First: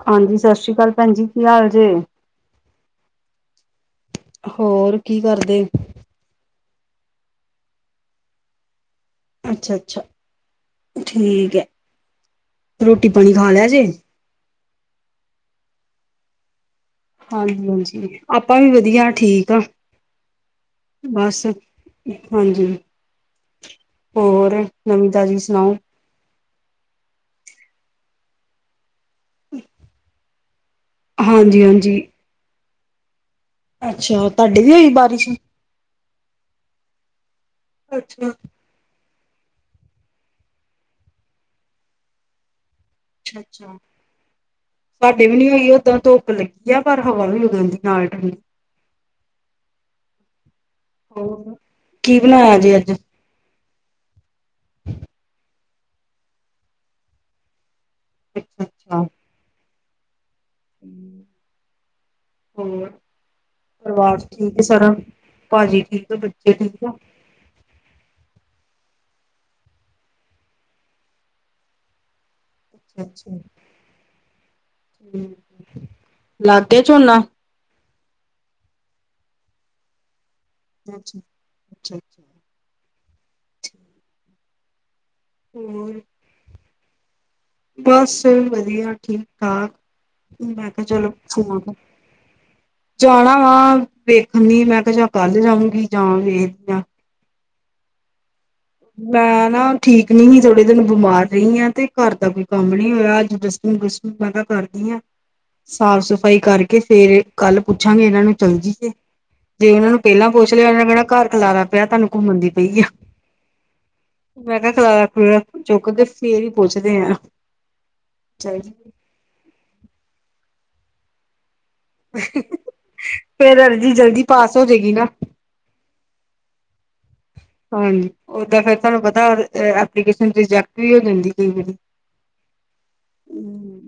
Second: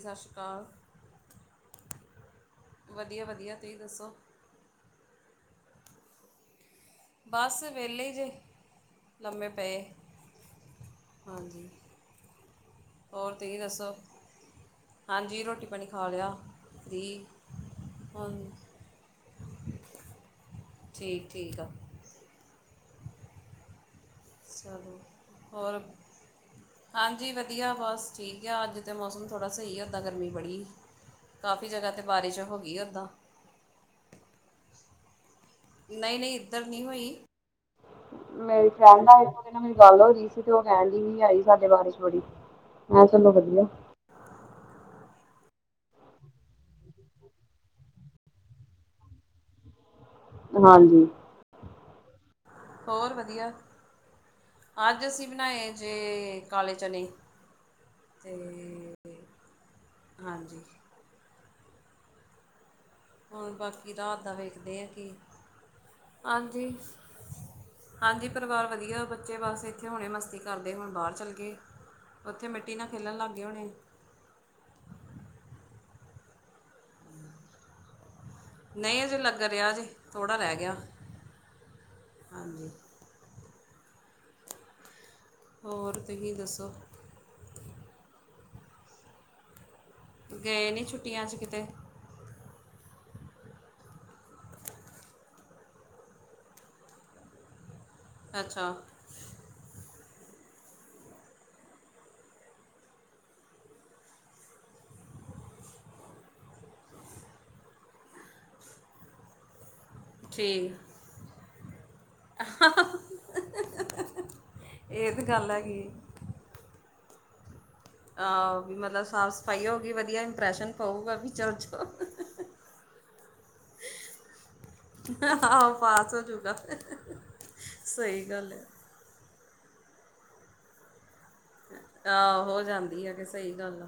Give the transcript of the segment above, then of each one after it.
ਸਤਿ ਸ਼੍ਰੀ ਹਾਂਜੀ ਅਕਾਲ ਸਸ੍ਰੀ ਕਾਲ ਭੈਣ ਜੀ ਕੀ ਹਾਲ ਜੇ ਵਧੀਆ ਵਧੀਆ ਤੁਸੀਂ ਦੱਸੋ ਹੋਰ ਕੀ ਕਰਦੇ ਬਸ ਵਿਹਲੇ ਜੇ ਲੰਮੇ ਅੱਛਾ ਪਏ ਅੱਛਾ ਠੀਕ ਏ ਹਾਂਜੀ ਰੋਟੀ ਪਾਣੀ ਹੋਰ ਖਾ ਤੁਸੀਂ ਲਿਆ ਜੇ ਦੱਸੋ ਹਾਂਜੀ ਰੋਟੀ ਪਾਣੀ ਖਾ ਲਿਆ ਫ੍ਰੀ ਹਾਂਜੀ ਹਾਂਜੀ ਆਪਾਂ ਵੀ ਵਧੀਆ ਠੀਕ ਆ ਠੀਕ ਬਸ ਠੀਕ ਆ ਹਾਂਜੀ ਹੋਰ ਚਲੋ ਨਵੀਂ ਤਾਜ਼ੀ ਸੁਣਾਓ ਹੋਰ ਹਾਂਜੀ ਵਧੀਆ ਬਸ ਠੀਕ ਆ ਅੱਜ ਤਾਂ ਮੌਸਮ ਥੋੜਾ ਸਹੀ ਹੋਦਾ ਗਰਮੀ ਬੜੀ, ਹਾਂਜੀ ਕਾਫੀ ਜਗ੍ਹਾ ਤੇ ਹਾਂਜੀ ਬਾਰਿਸ਼ ਹੋ ਗਈ ਉਦਾ। ਅੱਛਾ ਤਾਡੇ ਵੀ ਹੋਈ ਬਾਰਿਸ਼? ਨਈ -ਨਈ ਇੱਧਰ ਨੀ ਹੋਈ, ਅੱਛਾ ਮੇਰੇ ਖਿਆਲ ਨਾਲ ਓਨੇ ਨਾਲ ਮੇਰੀ ਗੱਲ ਹੋ ਰਹੀ ਸੀ ਤੇ ਉਹ ਕਹਿਣ ਡੀ ਵੀ ਆਈ ਸਾਡੇ ਬਾਰੇ ਚ ਬੜੀ ਮੈਂ ਕਿਹਾ ਚਲੋ ਅੱਛਾ ਵਧੀਆ ਅੱਛਾ। ਸਾਡੇ ਵੀ ਨੀ ਉਈਓ ਉਦਾਂ ਧੁੱਪ ਲੱਗੀ ਆ ਪਰ ਹਵਾ ਵੀ ਲੱਗ ਜਾਂਦੀ ਨਾਲ ਠੰਡੀ ਹਾਂਜੀ। ਹੋਰ, ਕੀ ਬਣਾਇਆ ਜੇ ਅੱਜ? ਬਸ ਵਧੀਆ। ਅੱਜ ਅਸੀਂ ਬਣਾਏ ਜੇ, ਕਾਲੇ ਚਨੇ। ਕਾਲੇ ਚਨੇ ਅੱਛਾ ਤੇ ਹਾਂਜੀ। ਹੂੰ, ਹੋਰ ਹੁਣ ਬਾਕੀ ਪਰਿਵਾਰ ਰਾਤ ਦਾ ਠੀਕ ਐ ਵੇਖਦੇ ਆ ਸਾਰਾ, ਕੀ ਭਾਜੀ ਠੀਕ ਆ ਬੱਚੇ ਹਾਂਜੀ। ਠੀਕ ਆ? ਹਾਂਜੀ ਪਰਿਵਾਰ ਵਧੀਆ ਬੱਚੇ ਬਸ ਇੱਥੇ ਹੁਣੇ ਮਸਤੀ ਕਰਦੇ ਹੁਣ ਬਾਹਰ ਚੱਲੇ ਗੇ। ਬੱਚੇ ਮਿੱਟੀ ਨਾ ਅੱਛਾ ਖੇਲਣ ਅੱਛਾ ਲੱਗ ਗੇ ਹੋਣੇ। ਲੱਗ ਗੇ ਝੋਨਾ? ਨਹੀਂ ਅਜੇ ਲੱਗ ਰਿਹਾ ਜੀ, ਥੋੜਾ ਰਹਿ ਗਿਆ। ਅ ਅੱਛਾ, ਅੱਛਾ ਅੱਛਾ। ਹਾਂਜੀ ਹੋਰ ਤੂੰ ਹੀ ਦੱਸੋ? ਬਸ ਵਧੀਆ ਠੀਕ- ਠਾਕ, ਮੈਂ ਗਏ ਕਿਹਾ ਨਹੀਂ ਚਲੋ ਛੁੱਟੀਆਂ 'ਚ ਫੋ ਕਿਤੇ ਜਾਣਾ ਵਾ ਵੇਖਣਨੀ ਮੈਂ ਕਿਹਾ ਜਾ ਕੱਲ ਜਾਊਗੀ ਜਾਂ ਵੇਖਦੀ ਆ। ਅੱਛਾ ਮੈਂ ਨਾ ਠੀਕ ਨਈ ਜੇ ਥੋੜੇ ਦਿਨ ਬਿਮਾਰ ਰਹੀ ਹਾਂ ਤੇ ਘਰ ਦਾ ਕੋਈ ਕੰਮ ਵੀ ਨੀ ਹੋਇਆ ਅੱਜ ਡੱਸ ਹੁਣ ਡੱਸਟਿੰਗ ਵਗੈਰਾ ਮੈਂ ਕਰਦੀ ਆ। ਸਾਫ -ਸਫ਼ਾਈ ਕਰਕੇ ਫੇਰ ਕੱਲ ਪੁੱਛਾਂਗੇ ਇਹਨਾਂ ਨੂੰ ਚਲ ਜੀ ਏ, ਜੇ ਇਨਾਂ ਨੂੰ ਪਹਿਲਾਂ ਪੁੱਛ ਲਿਆ ਇਨਾ ਠੀਕ ਨੇ ਕਹਿਣਾ ਘਰ ਖਲਾਰਾ ਪਿਆ ਤਾਨੂੰ ਘੁੰਮਣ ਦੀ ਪਈ ਆ। [inaudible] ਮੈਂ ਕੇਆ ਖਲਾਰਾ- ਇਹ ਤਾਂ ਖਲੁਰਾ ਗੱਲ ਹੈਗੀ ਚੁੱਕਦੇ ਫੇਰ ਹੀ ਪੁੱਛਦੇ ਆ। ਆ ਹੋ ਵੀ ਮਤਲਬ ਸਾਫ਼ -ਸਫਾਈ ਹੋਊਗੀ ਵਧੀਆ ਇੰਪਰੈਸ਼ਨ ਪਊਗਾ ਵੀ ਚਲ-ਚਲ [inaudible] ਫੇਰ ਅਰਜ਼ੀ ਜਲਦੀ ਪਾਸ ਹੋ ਜੇਗੀ ਨਾ। ਆਹੋ ਪਾਸ ਹੋ ਜੂਗਾ ਹਾਂਜੀ ਸਹੀ ਗੱਲ ਉਦਾਂ ਹੈ ਫੇਰ ਤੁਹਾਨੂੰ ਪਤਾ ਅ ਐਪਲੀਕੇਸ਼ਨ ਰਿਜੈਕਟ ਵੀ ਹੋ ਜਾਂਦੀ ਕਈ ਵਾ ਆਹ ਹੋ ਜਾਂਦੀ ਆ ਏ ਤੇ ਸਹੀ ਗੱਲ ਆ।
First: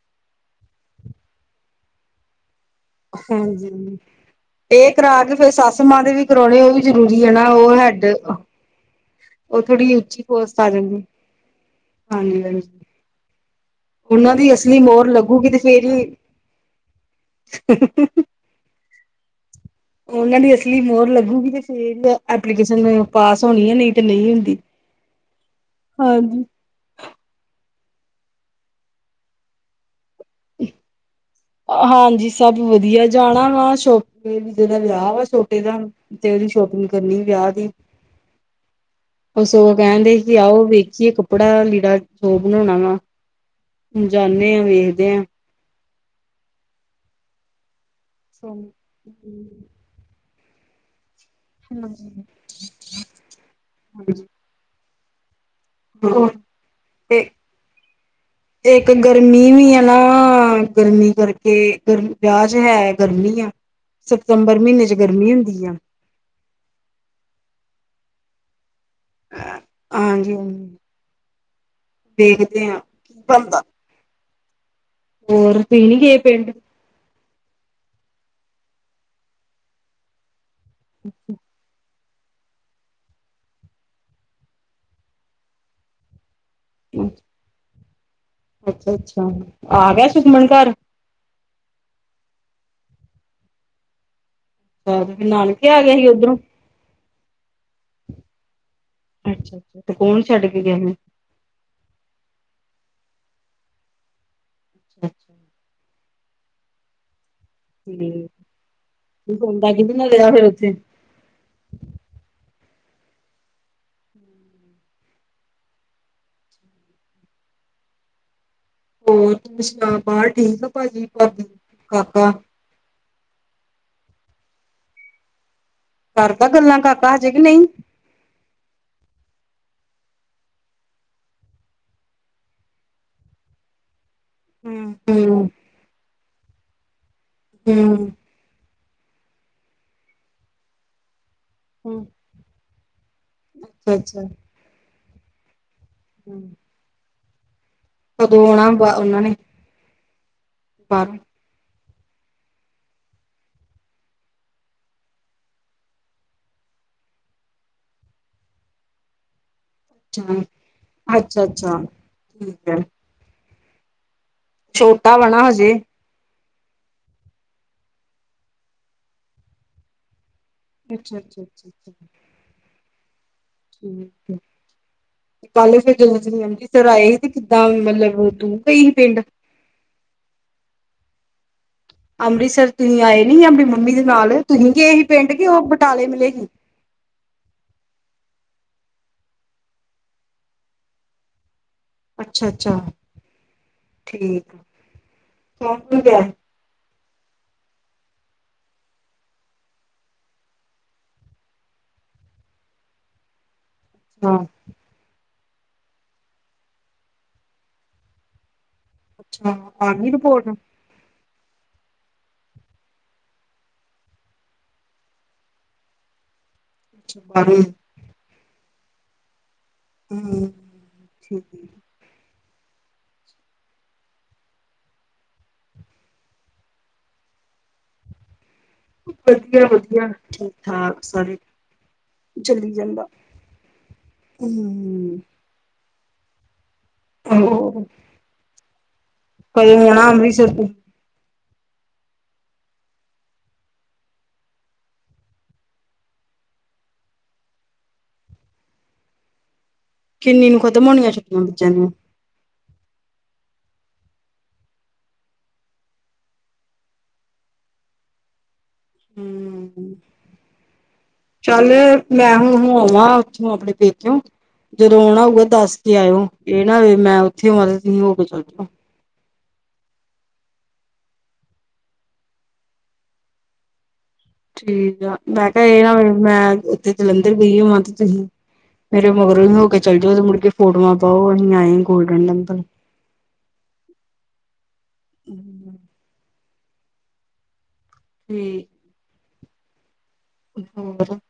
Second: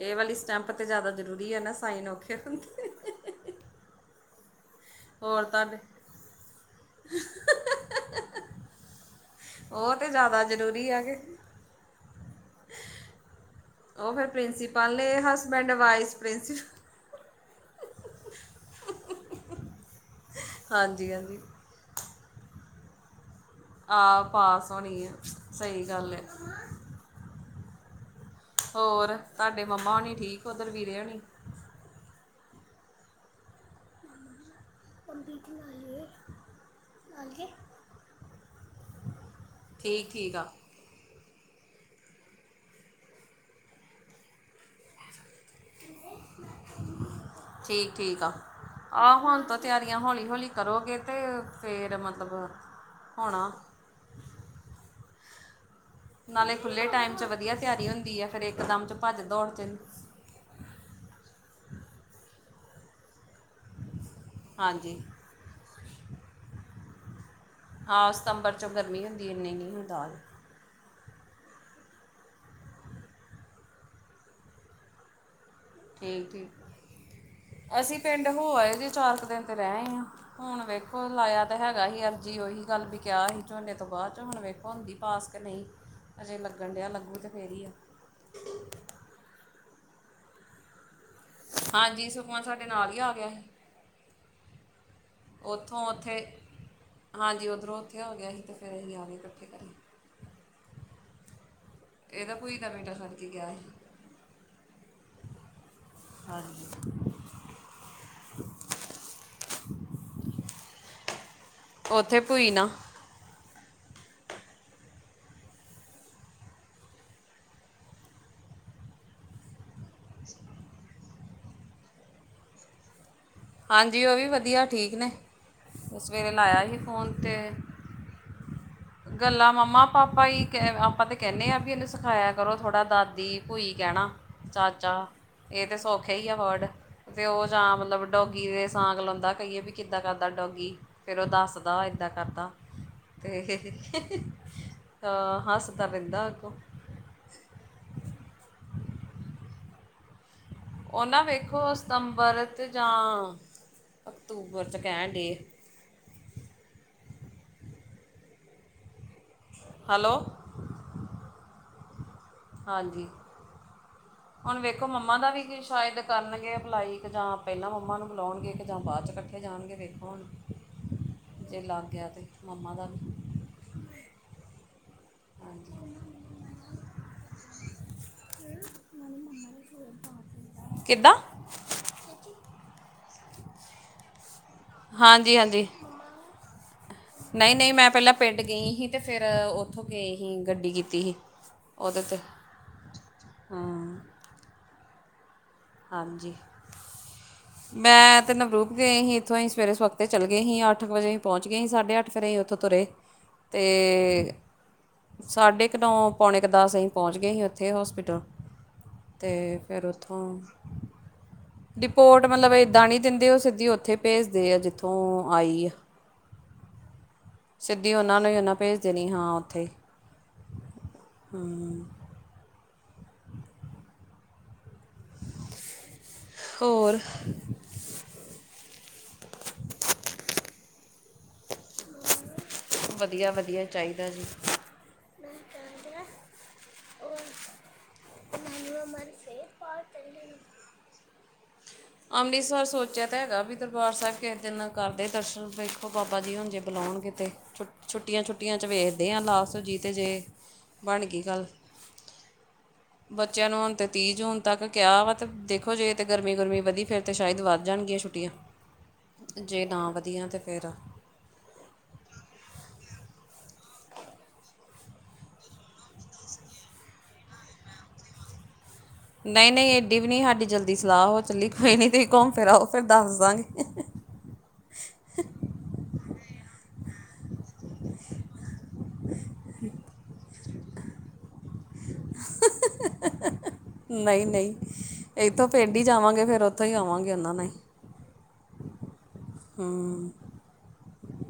ਇਹ ਵਾਲੀ ਸਟੈਂਪ ਤੇ ਜ਼ਿਆਦਾ ਜ਼ਰੂਰੀ ਆ ਨਾ ਸਾਈਨ ਔਖੇ ਹੁੰਦੇ। ਹਾਂਜੀ। ਇਹ ਕਰਾ ਕੇ ਹੋਰ ਫੇਰ ਤੁਹਾਡੇ ਸੱਸ ਮਾਂ ਦੇ ਵੀ ਕਰਾਉਣੇ ਉਹ ਵੀ ਜਰੂਰੀ ਆ ਨਾ ਉਹ ਹੈਡ ਉਹ ਥੋੜੀ ਜਿਹੀ ਤੇ ਉੱਚੀ ਜ਼ਿਆਦਾ ਪੋਸਟ ਆ ਜ਼ਰੂਰੀ ਜਾਦੀ, ਕਿ ਹਾਂਜੀ ਹਾਂਜੀ। ਉਹ ਫਿਰ ਉਨਾਂ ਦੀ ਅਸਲੀ ਪ੍ਰਿੰਸੀਪਲ ਮੋਰ ਨੇ ਲੱਗੂਗੀ ਤੇ ਹਸਬੈਂਡ ਫੇਰ ਈ ਵਾਈਸ ਪ੍ਰਿੰਸੀਪਲ ਉਨਾਂ ਦੀ ਅਸਲੀ ਮੋਹਰ ਹਾਂਜੀ ਹਾਂਜੀ ਲੱਗੂਗੀ ਤੇ ਫੇਰ ਈ ਐਪਲੀਕੇਸ਼ਨ ਪਾਸ ਹੋਣੀ ਐ ਨੀ ਤੇ ਨੀ ਆ ਹੁੰਦੀ, ਪਾਸ ਹੋਣੀ ਹੈ ਸਹੀ ਗੱਲ ਹੈ ਹਾਂਜੀ। ਹੋਰ ਤੁਹਾਡੇ ਮੰਮਾ ਓਣੀ ਠੀਕ ਓਧਰ ਵੀਰੇ ਓਣੀ? ਹਾਂਜੀ ਸਭ ਵਧੀਆ ਜਾਣਾ ਵਾ ਸ਼ੋਪ ਮੇਰੇ ਵੀਰੇ ਦਾ ਵਿਆਹ ਵਾ ਛੋਟੇ ਦਾ, ਤੇ ਉਹਦੀ ਸ਼ੋਪਿੰਗ ਕਰਨੀ ਵਿਆਹ ਦੀ। ਬਸ ੳਈ ਠੀਕ ਕਹਿੰਦੇ ਠੀਕ ਕਿ ਆ ਆਓ ਵੇਖੀਏ ਕੱਪ ਕੱਪੜਾ ਲੀੜਾ ਜੋ ਬਣਓਣਾ ਵਾ ਹੁਣ ਜਾਣੇ ਆ ਵੇਖਦੇ ਆ। ਠੀਕ-ਠੀਕ ਆ ਹਾਂਜੀ। ਆਹ ਹੁਣ ਤਾ ਤਿਆਰੀ ਹੌਲੀ-ਹੌਲੀ ਕਰੋਗੇ ਤੇ ਫੇਰ ਮਤਲਬ ਹੋਣਾ। ਹਾਂ ਨਾਲੇ ਖੁੱਲ੍ਹੇ ਟਾਈਮ ਤੇ 'ਚ ਵਧੀਆ ਤਿਆਰੀ ਹੁੰਦੀ ਆ ਫਿਰ ਇੱਕਦਮ ਏਕ 'ਚ ਭੱਜ ਗਰਮੀ ਦੌੜ 'ਚ ਵੀ ਨੀ। ਏ ਨਾ ਗਰਮੀ ਕਰਕੇ ਗਰ ਵਿਆਹ ਚ ਹੈ ਗਰਮੀ ਆ ਸਤੰਬਰ ਮੀਨੇ ਚ ਗਰਮੀ ਹੁੰਦੀ ਆ। ਹਾਂ ਸਤੰਬਰ ਚੋ ਗਰਮੀ ਹੁੰਦੀ ਇੰਨੀ ਨੀ ਹੁੰਦਾ। ਹਾਂਜੀ ਦੇੇਖਦੇ ਹਾਂ ਕੀ ਬਣਦਾ। ਹੋਰ ਤੁਸੀਂ ਨੀ ਗਏ ਠੀਕ-ਠੀਕ। ਪਿੰਡ? ਅਸੀਂ ਪਿੰਡ ਹੋ ਆਏ ਜੇ ਚਾਰ ਕੁ ਦਿਨ ਤੇ ਰੈ ਆਏ ਆ ਹੁਣ ਵੇਖੋ ਲਾਇਆ ਤੇ ਹੈਗਾ ਹੀ ਅਰਜ਼ੀ ਓਹੀ ਗੱਲ ਬੀ ਕਿਹਾ ਸੀ ਝੋਨੇ ਤੋਂ ਬਾਦ ਚੋ ਵੇਖੋ ਹੁੰਦੀ ਪਾਸ ਕੇ ਨਈ। ਅਜੇ ਲੱਗਣ ਡਿਆ ਲੱਗੂ ਤੇ ਫੇਰ ਈ ਆ। ਅੱਛਾ-ਅੱਛਾ ਆ ਗਯਾ ਸੁੱਖਮਨ ਘਰ ਹਾਂਜੀ ਸੁੱਖਮਨ ਸਾਡੇ ਨਾਲ ਈ ਆ ਗਿਆ ਹੀ। ਫੇਰ ਨਾਨਕੇ ਆ ਉੱਥੋਂ ਗਿਆ ਹੀ ਉੱਥੇ ਓਧਰੋਂ ਹਾਂਜੀ ਓਧਰੋਂ ਓੱਥੇ ਆ ਗਿਆ ਹੀ ਤੇ ਫਿਰ ਅਹੀ ਆ ਗਏ ਇਕੱਠੇ ਘਰੇ ਅੱਛਾ-ਅੱਛਾ ਤੇ ਕੌਣ ਛੱਡ ਕੇ ਗਿਆਂ ਫੇਰ? ਏਦਾ ਪੂਈ ਦਾ ਬੇਟਾ ਛੱਡ ਕੇ ਗਯਾ ਹੀ। ਹਾਂਜੀ। ਠੀਕ ਤੇ ਸੌਂਦਾ ਕਿਦੇ ਨਾਲ ਰਿਹਾ ਫੇਰ ਓੱਥੇ? ਓੱਥੇ ਪੂਈ ਨਾ ਹੋਰ ਤੂੰ ਸੁਣਾ ਬਾਹਰ ਠੀਕ ਆ ਪਾਜੀ, ਪਰਦੀਪ, ਕਾਕਾ। ਹਾਂਜੀ ਓ ਵੀ ਵਧੀਆ ਠੀਕ ਨੇ। ਸਵੇਰੇ ਕਰਦਾ ਲਾਇਆ ਗੱਲਾਂ ਸੀ ਫੋਨ ਕਾਕਾ ਹਜੇ ਕੇ ਤੇ ਨਈ। ਗੱਲਾਂ ਮੰਮਾ-ਪਾਪਾ ਈ ਆਪਾਂ ਤੇ ਕੈਣੇ ਆ ਬੀ ਏਨੂੰ ਸਿਖਾਯਾ ਕਰੋ ਥੋੜ੍ਹਾ ਦਾਦੀ ਪੂਈ ਕੈਣਾ। ਚਾਚਾ ਹੂੰ ਏ ਤੇ ਸੌਖੇ ਈ ਆ ਵਰਡ ਤੇ ਓ ਜਾਂ ਮਤਲਬ ਹੂੰ ਡੋਗੀ ਦੇ ਸਾਂਗ ਲਾਓਂਦਾ ਕਹੀਏ ਵੀ ਕਿੱਦਾਂ ਕਰਦਾ ਡੋਗੀ ਫੇਰ ਓ ਦੱਸਦਾ। ਤਾਂ ਏਦਾਂ ਕਰਦਾ ਤੇ ਅੱਛਾ ਅੱਛਾ। ਹਾਂ ਹੱਸ ਪੈਂਦਾ ਅਗੋ। ਕਦੋਂ ਔਣਾ ਬਾ ਓਨਾਂ ਨੇ? ਓ ਬਾਹਰੋਂ ਨਾ ਵੇਖੋ ਸਤੰਬਰ ਤੇ ਜਾਂ ਅਕਤੂਬਰ ਚ ਕੈਣ ਡੇ। ਹਲੋ ਅੱਛਾ-ਅੱਛਾ-ਅੱਛਾ ਠੀਕ ਐ। ਹਾਂਜੀ ਹੁਣ ਵੇਖੋ ਛੋਟਾ ਮੰਮਾ ਵਾ ਦਾ ਵੀ ਨਾ ਕੋਈ ਹਜੇ ਸ਼ਾਇਦ ਕਰਨਗੇ ਅਪਲਾਈ ਕੇ ਜਾਂ ਪੈਲਾਂ ਮੰਮਾ ਨੂੰ ਬੋਲਾਓਣਗੇ ਕੇ ਜਾਂ ਬਾਅਦ ਚ ਇਕੱਠੇ ਜਾਣਗੇ ਵੇਖੋ ਹੁਣ। ਅੱਛਾ ਅੱਛਾ ਜੇ ਅੱਛਾ ਲੱਗ ਅੱਛਾ ਗਯਾ ਤੇ ਮੰਮਾ ਦਾ ਵੀ ਠੀਕ ਐ। ਤੇ ਕੱਲ ਫਿਰ ਜਦੋਂ ਅੰਮ੍ਰਿਤਸਰ ਆਏ ਹੀ ਤੇ ਕਿੱਦਾਂ ਮਤਲਬ ਤੂੰ ਪਈ ਹੀ ਪਿੰਡ। ਕਿੱਦਾਂ? ਅੰਮ੍ਰਿਤਸਰ ਤੁਹੀਂ ਆਏ ਨੀ ਆਪਣੀ ਮੰਮੀ ਦੇ ਨਾਲ ਤੁਹੀ ਗਏ ਹੀ ਪਿੰਡ ਕਿ ਓ ਬਟਾਲੇ ਮਿਲੇ ਸੀ। ਨਈ-ਨਈ ਮੈਂ ਪੈਲਾਂ ਪਿੰਡ ਗਈ ਹੀ ਤੇ ਫਿਰ ਓਥੋਂ ਗਏ ਹੀ ਗੱਡੀ ਕੀਤੀ ਹੀ। ਓਦੇ ਤੇ ਅੱਛਾ ਅੱਛਾ ਹਾਂ। ਠੀਕ। ਕੌਣ ਕੌਣ ਗਿਆ ਹਾਂਜੀ। ਸੀ ਮੈਂ ਤਾਂ ਨਵਰੂਪ ਗਯੇ ਹੀ। ਇੱਥੋਂ ਅਹੀ ਸਵੇਰੇ ਸ਼ੋਪ ਤੇ ਚੱਲ ਗਏ ਹੀ, ਅੱਠ ਵਜੇ ਪੋਚ ਗਏ ਸੀ ਸਾਢੇ ਅੱਠ ਫੇਰ ਏ ਉੱਥੋਂ ਤੁਰੇ ਤੇ ਹਾਂ ਸਾਢੇ ਕੁ ਨੌਂ, ਪੌਣੇ ਕੁ ਦਸ ਅਸੀਂ ਪਹੁੰਚ ਗਏ ਸੀ ਉੱਥੇ ਹੋਸਪਿਟਲ। ਅੱਛਾ, ਅਤੇ ਫਿਰ ਆਗੀ ਉੱਥੋਂ ਰਿਪੋਰਟ? ਰਿਪੋਰਟ ਮਤਲਬ ਏਦਾਂ ਨਹੀਂ ਦਿੰਦੇ ਉਹ ਸਿੱਧੀ ਉੱਥੇ ਭੇਜਦੇ ਆ ਜਿੱਥੋਂ ਆਈ ਆ। ਅੱਛ ਬ ਬੀ ਉਨਾਂ ਨੇ ਉਨਾਂ ਭੇਜ ਦੇਣੀ ਹਾਂ ਉੱਥੇ ਹਮ ਠੀਕ ਏ। ਹੋਰ ਵਧੀਆ- ਵਧੀਆ ਠੀਕ-ਠਾਕ। ਸਾਰੇ ਚਲੀ ਜਾਂਦਾ ਵਧੀਆ ਵਧੀਆ ਚਾਹੀਦਾ ਜੀ ਹਮ [inaudible] [inaudible] ਕੋਈ ਨੀ ਆਣਾ ਅੰਮ੍ਰਿਤਸਰ ਤੁਹੀ। ਅੰਮ੍ਰਿਤਸਰ ਸੋਚਿਆ ਤਾਂ ਹੈਗਾ ਵੀ ਦਰਬਾਰ ਸਾਹਿਬ ਕਿਸ ਦਿਨ ਕਰਦੇ ਦਰਸ਼ਨ ਵੇਖੋ ਬਾਬਾ ਜੀ ਹ ਜੇ ਬੁਲਾਉਣ ਗੇ ਤੇ। ਛੁ ਛੁੱਟੀਆਂ- ਛੱਟੀਆਂ ਚ ਵੇਖਦੇ ਆਾਂ ਲਾਸਟ ਵਿਚ ਤੇ ਜੇ ਕਿੰਨੀ ਨੂੰ ਖਤਮ ਹੋਣੀਆਂ ਬਣਗੀ ਛੁੱਟੀਆਂ ਗੱਲ। ਬੱਚਿਆਂ ਦੀਆਂ ਬੱਚੇਆਂ ਨੂੰ ਹੁਣ ਤੇ ਤੀਹ ਜੂਨ ਤੱਕ ਕਯਾ ਵਾਂ ਤੇ ਦੇਖੋ ਜੇ ਤੇ ਗਰਮੀ-ਗਰਮੀ ਵਧੀ ਫੇਰ ਤੇ ਸ਼ਾਇਦ ਵੱਧ ਜਾਨਗੀਆਂ ਛੁੱਟੀਆਂ, ਜੇ ਨਾ ਹਮ ਵਧੀਆ ਤੇ ਫੇਰ ਚੱਲ, ਮੈਂ ਹੁਣ ਹੋ ਆਵਾਂ ਉੱਥੋਂ ਆਪਣੇ ਪੇਕੇਯੋਂ ਜਦੋਂ ਆਉਣਾ ਹੋਵੇ ਦੱਸ ਕੇ ਆਯੋ, ਏ ਨਾ ਹੋਵੇ ਮੈਂ ਉੱਥੇ ਹੋਵਾ ਤੇ ਤੁਸੀਂ ਹੋ ਕੇ ਚੱਲ ਜੋਂ। ਨਹੀਂ-ਨਹੀਂ ਏਡੀ ਵੀ ਨਈ ਹਾਡੀ ਜਲਦੀ ਸਲਾਹ ਹੋ ਚੱਲੀ, ਕੋਈ ਨੀ ਤੁਸੀਂ ਘੁੰਮ ਫਿਰ ਆਓ ਦੇਰ ਦੱਸ ਦਾਂਗੇ। ਠੀਕ ਆ, ਮੈਂ ਕਿਯਾਂ ਏ ਨਾ ਹੋਵੇ ਮੈਂ ਉੱਥੇ ਜਲੰਧਰ ਗਈ ਹੋਵਾਂ, ਤੇ ਤੁਸੀਂ ਮੇਰੇ ਮਗਰੋਂ ਹੀ ਹੋ ਕੇ ਚੱਲ ਜਾਓ ਮੁੜਕੇ ਫੋਟੋਵਾਂ ਪਾਓ ਅਸੀਂ ਆਏ ਗੋਲਡਨ ਟੈਂਪਲ। ਨਈ -ਨਈ ਏਥੋਂ ਪਿੰਡ ਹੀ ਜਾਵਾਂਗੇ, ਫੇਰ ਉੱਥੋਂ ਹੀ ਆਵਾਂਗੇ [unintelligible] ਹਮ ਹਮ ਹੋਰ [inaudible]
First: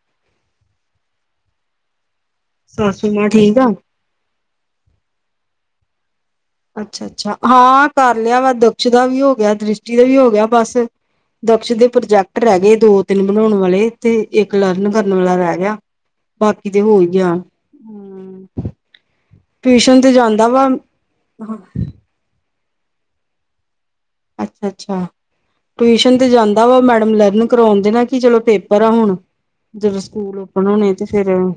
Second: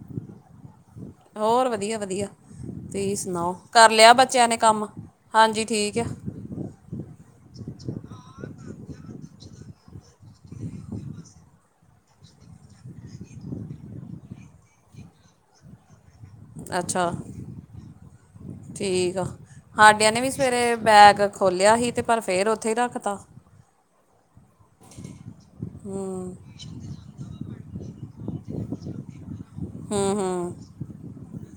ਹੋਰ ਵਧੀਆ-ਵਧੀਆ ਸਾਸੂ ਤੁਸੀ ਮਾਂ ਸੁਨਾਓ, ਠੀਕ ਆ? ਕਰ ਲਯਾ ਬੱਚੇਆਂ ਨੇ ਕੰਮ ਹਾਂਜੀ ਠੀਕ ਅ। ਅੱਛਾ-ਅੱਛਾ ਹਾਂ ਕਰ ਲਯਾ ਵਾ, ਦਕਸ਼ ਦਾ ਵੀ ਹੋ ਗਯਾ, ਦ੍ਰਿਸ਼ਟੀ ਦਾ ਵੀ ਹੋ ਗਯਾ ਬਸ। ਦਕਸ਼ ਦੇ ਪ੍ਰੋਜੈਕਟ ਰ ਗਏ ਦੋ- ਤਿੰਨ ਬਣਾਉਣ ਵਾਲੇ ਤੇ ਇੱਕ ਲਰਨ ਕਰਨ ਵਾਲਾ ਰਹਿ ਗਯਾ। ਅੱਛਾ, ਠੀਕ ਆ। ਟਿਊਸ਼ਨ ਹਾਡਿਆਂ ਤੇ ਨੇ ਵੀ ਜਾਂਦਾ ਵਾ ਸਵੇਰੇ ਬੈਗ ਖੋਲਿਯਾ ਹੀ ਤੇ ਪਰ ਫੇਰ ਉੱਥੇ ਹੀ ਰੱਖ ਤਾ। ਅੱਛਾ, ਟਿਊਸ਼ਨ ਤੇ ਜਾਂਦਾ ਵਾ ਮੈਡਮ ਲਰਨ ਕਰਵਾਉਣ ਦੀ ਨਾ ਕਿ ਚਲੋ ਪੇਪਰ ਆ ਹੁਣ। ਜਦੋਂ ਹੂੰ ਸਕੂਲ ਹੂੰ ਓਪਨ ਹੋਨੇ ਤੇ ਫੇਰ ਓ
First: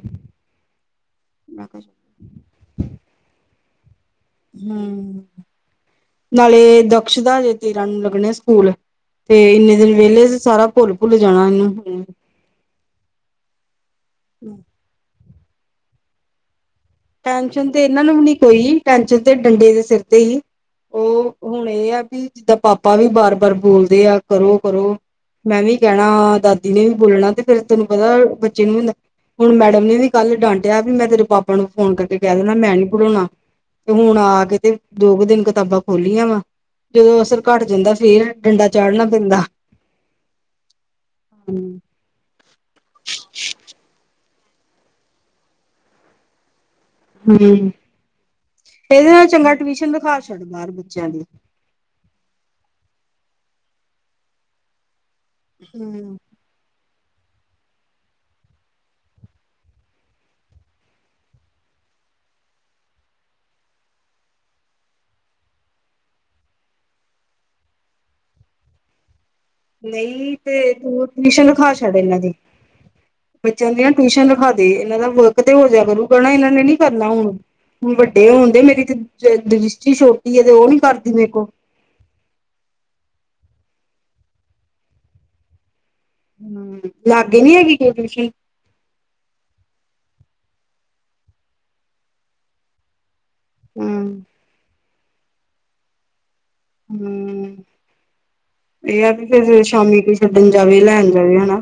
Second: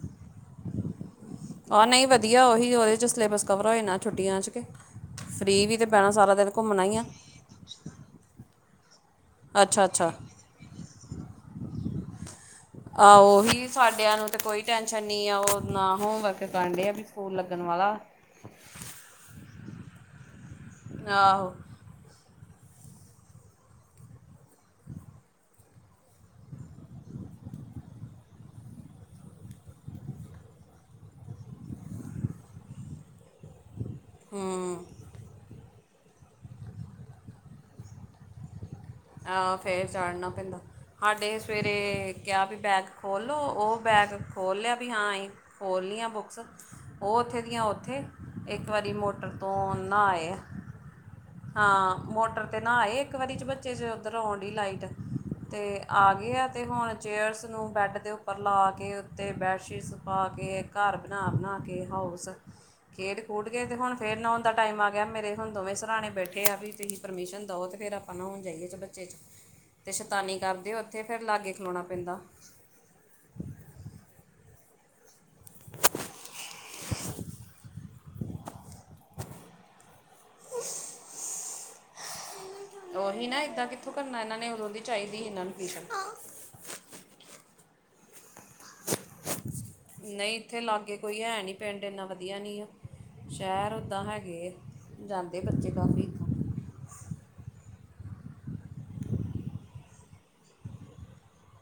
ਆ ਨਈ ਵਧੀਆ ਉਹੀ ਉਦੇ ਚ ਸਲੇਬਸ ਕਵਰ ਹੋ ਜਾ। ਛੁੱਟੀਆਂ ਚ ਕੇ ਫਰੀ ਵੀ ਤੇ ਭੈਣਾਂ ਸਾਰਾ ਦਿਨ ਨਾਲੇ ਘੁੰਮਨਾ ਇ ਆ। ਦਕਸ਼ ਦਾ ਹਜੇ ਤੇਰਾਂ ਨੂੰ ਲੱਗਣੇ ਸਕੂਲ ਤੇ ਇੰਨੇ ਅੱਛਾ ਦਿਨ ਅੱਛਾ ਵੇਹਲੇ ਸਾਰਾ ਭੋ ਭੁੱਲ- ਭੁੱਲ ਜਾਨਾ ਵੇ ਆਹ ਉਹੀ ਸਾਡਿਆਂ ਨੂੰ ਤੇ ਕੋਈ ਟੈਨਸ਼ਨ ਨੀ ਆ ਉਹ ਨਾ ਹੋਮ ਵਰਕ ਕਰਨ ਡੇ ਸਕੂਲ ਲੱਗਣ ਟੈਨਸ਼ਨ ਤੇ ਵਾਲਾ ਇਹਨਾਂ ਨੂੰ ਵੀ ਨੀ ਕੋਈ ਟੈਨਸ਼ਨ ਤੇ ਡੰਡੇ ਦੇ ਸਿਰ ਤੇ ਹੀ। ਉਹ ਆਹੋ ਹੁਣ ਏ ਯਾ ਵੀ ਜਿੱਦਾਂ ਪਾਪਾ ਵੀ ਵਾਰ ਬਾਰ ਬੋਲਦੇ ਆ ਕਰੋ-ਕਰੋ। ਮੈਂ ਵੀ ਕਹਿਣਾ ਦਾਦੀ ਨੇ ਵੀ ਬੋਲਣਾ ਤੇ ਫੇਰ ਤੈਨੂੰ ਪਤਾ ਬੱਚੇ ਨੂੰ ਹੁਣ ਮੈਡਮ ਨੇ ਵੀ ਕੱਲ ਡਾਂਟਿਆ, ਪੀ ਮੈਂ ਤੇਰੇ ਪਾਪਾ ਨੂੰ ਫੋਨ ਕਰਕੇ ਕੈਅ ਦੇਣਾ ਮੈਂ ਨੀਂ ਪੜ੍ਹਾਉਣਾ। ਤੇ ਹੁਣ ਆ ਕੇ ਤੇ ਹੂੰ ਦੋ ਕੁ ਦਿਨ ਕਿਤਾਬਾਂ ਖੋਲੀਆਂ ਵਾਂ, ਜੇ ਅਸਰ ਘੱਟ ਜਾਂਦਾ ਫੇਰ। ਡੰਡਾ ਚਾੜ੍ਹਨਾ ਆਹੋ ਫੇਰ ਚਾੜਨਾ ਪੈਂਦਾ, ਹਾਡੇ ਹਮ ਸਵੇਰੇ ਕਿਆ ਪੀ ਬੈਗ ਖੋਲ ਲੋ, ਓ ਬੈਗ ਖੋਲ ਲਿਆ ਪੀ ਹਾਂ ਅਹੀਂ ਖੋਲ ਲੀਆਂ ਬੁੱਕਸ। ਓ ਉੱਥੇ ਦੀਆਂ ਓਥੇ, ਇੱਕ ਵਾਰੀ ਇਹਦੇ ਨਾਲ ਮੋਟਰ ਚੰਗਾ ਤੋਂ ਟਿਊਸ਼ਨ ਨਾਂਅ ਰਖਾ ਆਏ। ਛੱਡ ਬਾਹਰ ਬੱਚਿਆਂ ਦੀ ਹਾਂ, ਮੋਟਰ ਤੇ ਨਾ ਆਏ, ਇੱਕ ਵਾਰੀ ਚਬੱਚੇ ਚ ਉੱਧਰੋਂ ਆਉਣ ਡਈ ਲਾਈਟ। ਤੇ ਆ ਹੂੰ, ਗੇ ਆ ਤੇ ਹੁਣ ਚੇਅਰਸ ਨੂੰ ਬੈਡ ਦੇ ਉੱਪਰ ਲਾ ਕੇ ਉੱਤੇ ਬੈਡਸ਼ੀਟਸ ਪਾ ਕੇ ਘਰ ਬਣਾ, ਬਣਾ ਕੇ ਹਾਉਸ ਖੇਡ-ਖੂਡ ਕੇ ਤੇ ਹੁਣ ਫੇਰ ਨਉਣ ਦਾ ਟਾਈਮ ਆ ਗਿਆ ਮੇਰੇ ਹੁਣ ਦੋਵੇਂ ਸਰਾਣੇ ਬੈਠੇ ਆ ਵੀ ਤੁਹੀ ਪਰਮੀਸ਼ਨ ਦੋ ਤੇ ਫਿਰ ਆਪਾਂ ਨੌਉਣ ਜਾਈਏ ਚਬੱਚੇ ਚ। ਤੇ ਨਈਂ ਸ਼ੈਤਾਨੀ ਤੇ ਕਰਦੇ ਉੱਥੇ ਤੂੰ ਫਿਰ ਟਵੀਸ਼ਨ ਲਾਗੇ ਰਖਾ ਖਲੋਣਾ ਛੱਡ ਪੈਂਦਾ ਇਨ੍ਹਾਂ ਦੀ। ਬੱਚਿਆਂ ਦੀ ਨਾ ਟਵੀਸ਼ਨ ਰਖਾ ਦੇ, ਇਨ੍ਹਾਂ ਦਾ ਵਰਕ ਤੇ ਹੋ ਜਾਇਆ ਕਰੂਗਾ ਨਾਂ ਇਨ੍ਹਾਂ ਨੇ ਨੀਂ ਕਰਨਾ ਹੁਣ। ਵੱਡੇ ਹੁਣ ਡੇ, ਮੇਰੀ ਕ ਦਰਿਸ਼ਟੀ ਛੋਟੀ ਐ ਤੇ ਓ ਨੀਂ ਕਰਦੀ ਮੇਂ ਕੋ। ਓਹੀ ਨਾਂ ਏਦਾਂ ਕਿੱਥੋਂ ਕਰਨਾ ਇਨ੍ਹਾਂ ਨੇ, ਉਦੋਂ ਦੀ ਚਾਈਦੀ ਹੀ ਇਨ੍ਹਾਂ ਨੂੰ ਟਵੀਸ਼ਨ। ਹਂ, ਲਾਗੇ ਨੀਂ ਹੈਗੀ ਕੋਈ ਟਵੀਸ਼ਨ। ਨਈਂ ਇੱਥੇ ਲਾਗੇ ਕੋਈ ਹੈ ਨੀਂ, ਪਿੰਡ ਇੰਨਾਂ ਵਧੀਆ ਨੀਂ ਆ। ਸੈ਼ਰ ਓਦਾਂ ਹਮ ਹੈਗੇ, ਜਾਂਦੇ ਬੱਚੇ ਕਾਫੀ। ਹਂ। ਏ ਆ ਪੀ ਫਿਰ ਸ਼ਾਮੀ ਕੋਈ ਛੱਡਣ ਜਾਵੇ, ਲੈਣ ਜਾਵੇ, ਹਨਾਂ।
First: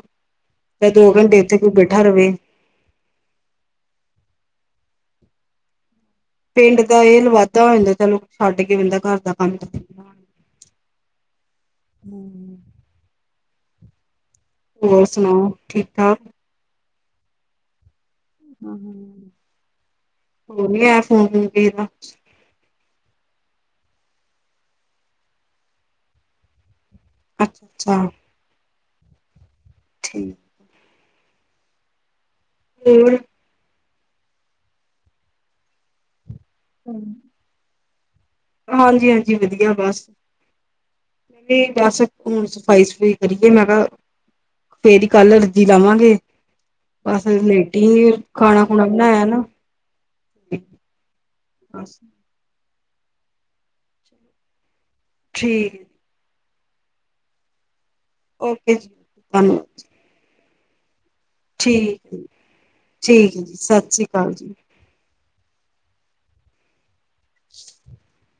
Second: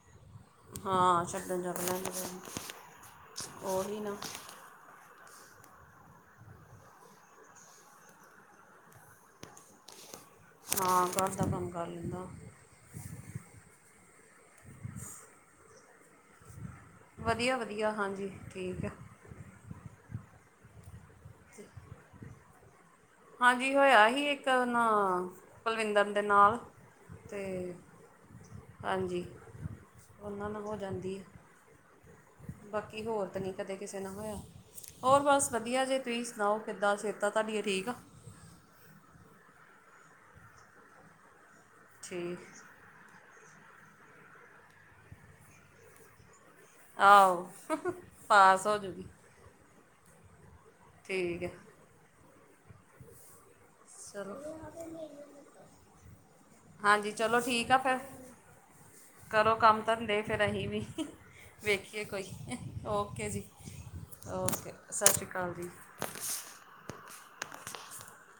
ਹਾਂ, ਛੱਡਣ ਜਾਵੇ, ਰਵੇ ਲੈਣ ਓਹੀ ਨਾਂ। ਪਿੰਡ ਦਾ ਇਹ ਲ ਵਾਧਾ ਹੋ ਜਾਂਦਾ ਚਲੋ, ਛੱਡ ਕੇ ਬੈਂਦਾ ਘਰ ਦਾ ਕੰਮ ਹਾਂ, ਘਰ ਦਾ ਕੰਮ ਕਰ ਲੈਂਦਾ ਹਮ। ਹੋਰ ਸੁਣਾਓ ਠੀਕ-ਠਾਕ। ਵਧੀਆ ਵਧੀਆ, ਹਾਂਜੀ। ਹਂ, ਠੀਕ ਆ ਹੋਰ ਨੀਂ ਆਇਆ ਫੋਨ-ਫੂਨ ਕੇਹੇਦਾ। ਹਾਂਜੀ ਹੋਇਆ ਹੀ ਇੱਕ ਨਾਂ ਕੁਲਵਿੰਦਰ ਦੇ ਨਾਲ। ਅੱਛਾ ਤੇ ਅੱਛਾ ਹਾਂਜੀ, ਠੀਕ ਉਨ੍ਹਾਂ ਨਾ ਹੋ ਜਾਂਦੀ ਏ। ਬਾਕੀ ਹੋਰ ਤਾਂ ਨਈਂ ਕਦੇ ਕਿਸੇ ਨਾ ਹੋਇਆ, ਹੋਰ ਬਸ ਵਧੀਆ ਜੇ ਤੁਸੀਂ ਸੁਣਾਓ ਕਿੱਦਾਂ ਸੇਹਿਤਾਂ। ਤਾਡੀਆਂ ਠੀਕ ਆ। ਹਾਂਜੀ ਹਾਂਜੀ, ਵਧੀਆ ਬਸ। [unintelligible] ਬਸ ਹੁਣ ਠੀਕ ਸਫਾਈ-ਸੂਫੁਈ ਕਰੀਏ ਮੈਂ ਕਿਆ, ਫੇਰ ਈ ਕਲ ਅਰਜ਼ੀ ਲਾਵਾਂਗੇ। ਬਸ ਆਹੋ ਲੇਟੀ, ਪਾਸ ਹੋ ਖਾਣਾ-ਖੁਣਾ ਜੂਗੀ ਬਣਾਇਆ ਨਾਂ। ਠੀਕ ਐ। [inaudible] ਚਲੋ। ਠੀਕ। ਹਾਂਜੀ, ਚਲੋ ਠੀਕ ਆ ਫਿਰ। ਓਕੇ ਜੀ ਕਰੋ ਧੰਨਵਾਦ ਕੰਮ ਜੀ ਧੰਦੇ। ਫਿਰ ਅਹੀਂ ਵੀ, ਠੀਕ ਵੇਖੀਏ ਹੈ ਕੋਈ, ਜੀ ਓਕੇ ਠੀਕ ਹੈ ਜੀ, ਸਤਿ ਸ਼੍ਰੀ ਅਕਾਲ ਜੀ। ਓਕੇ। ਸਤਿ ਸ਼੍ਰੀ ਅਕਾਲ ਜੀ। [inaudible]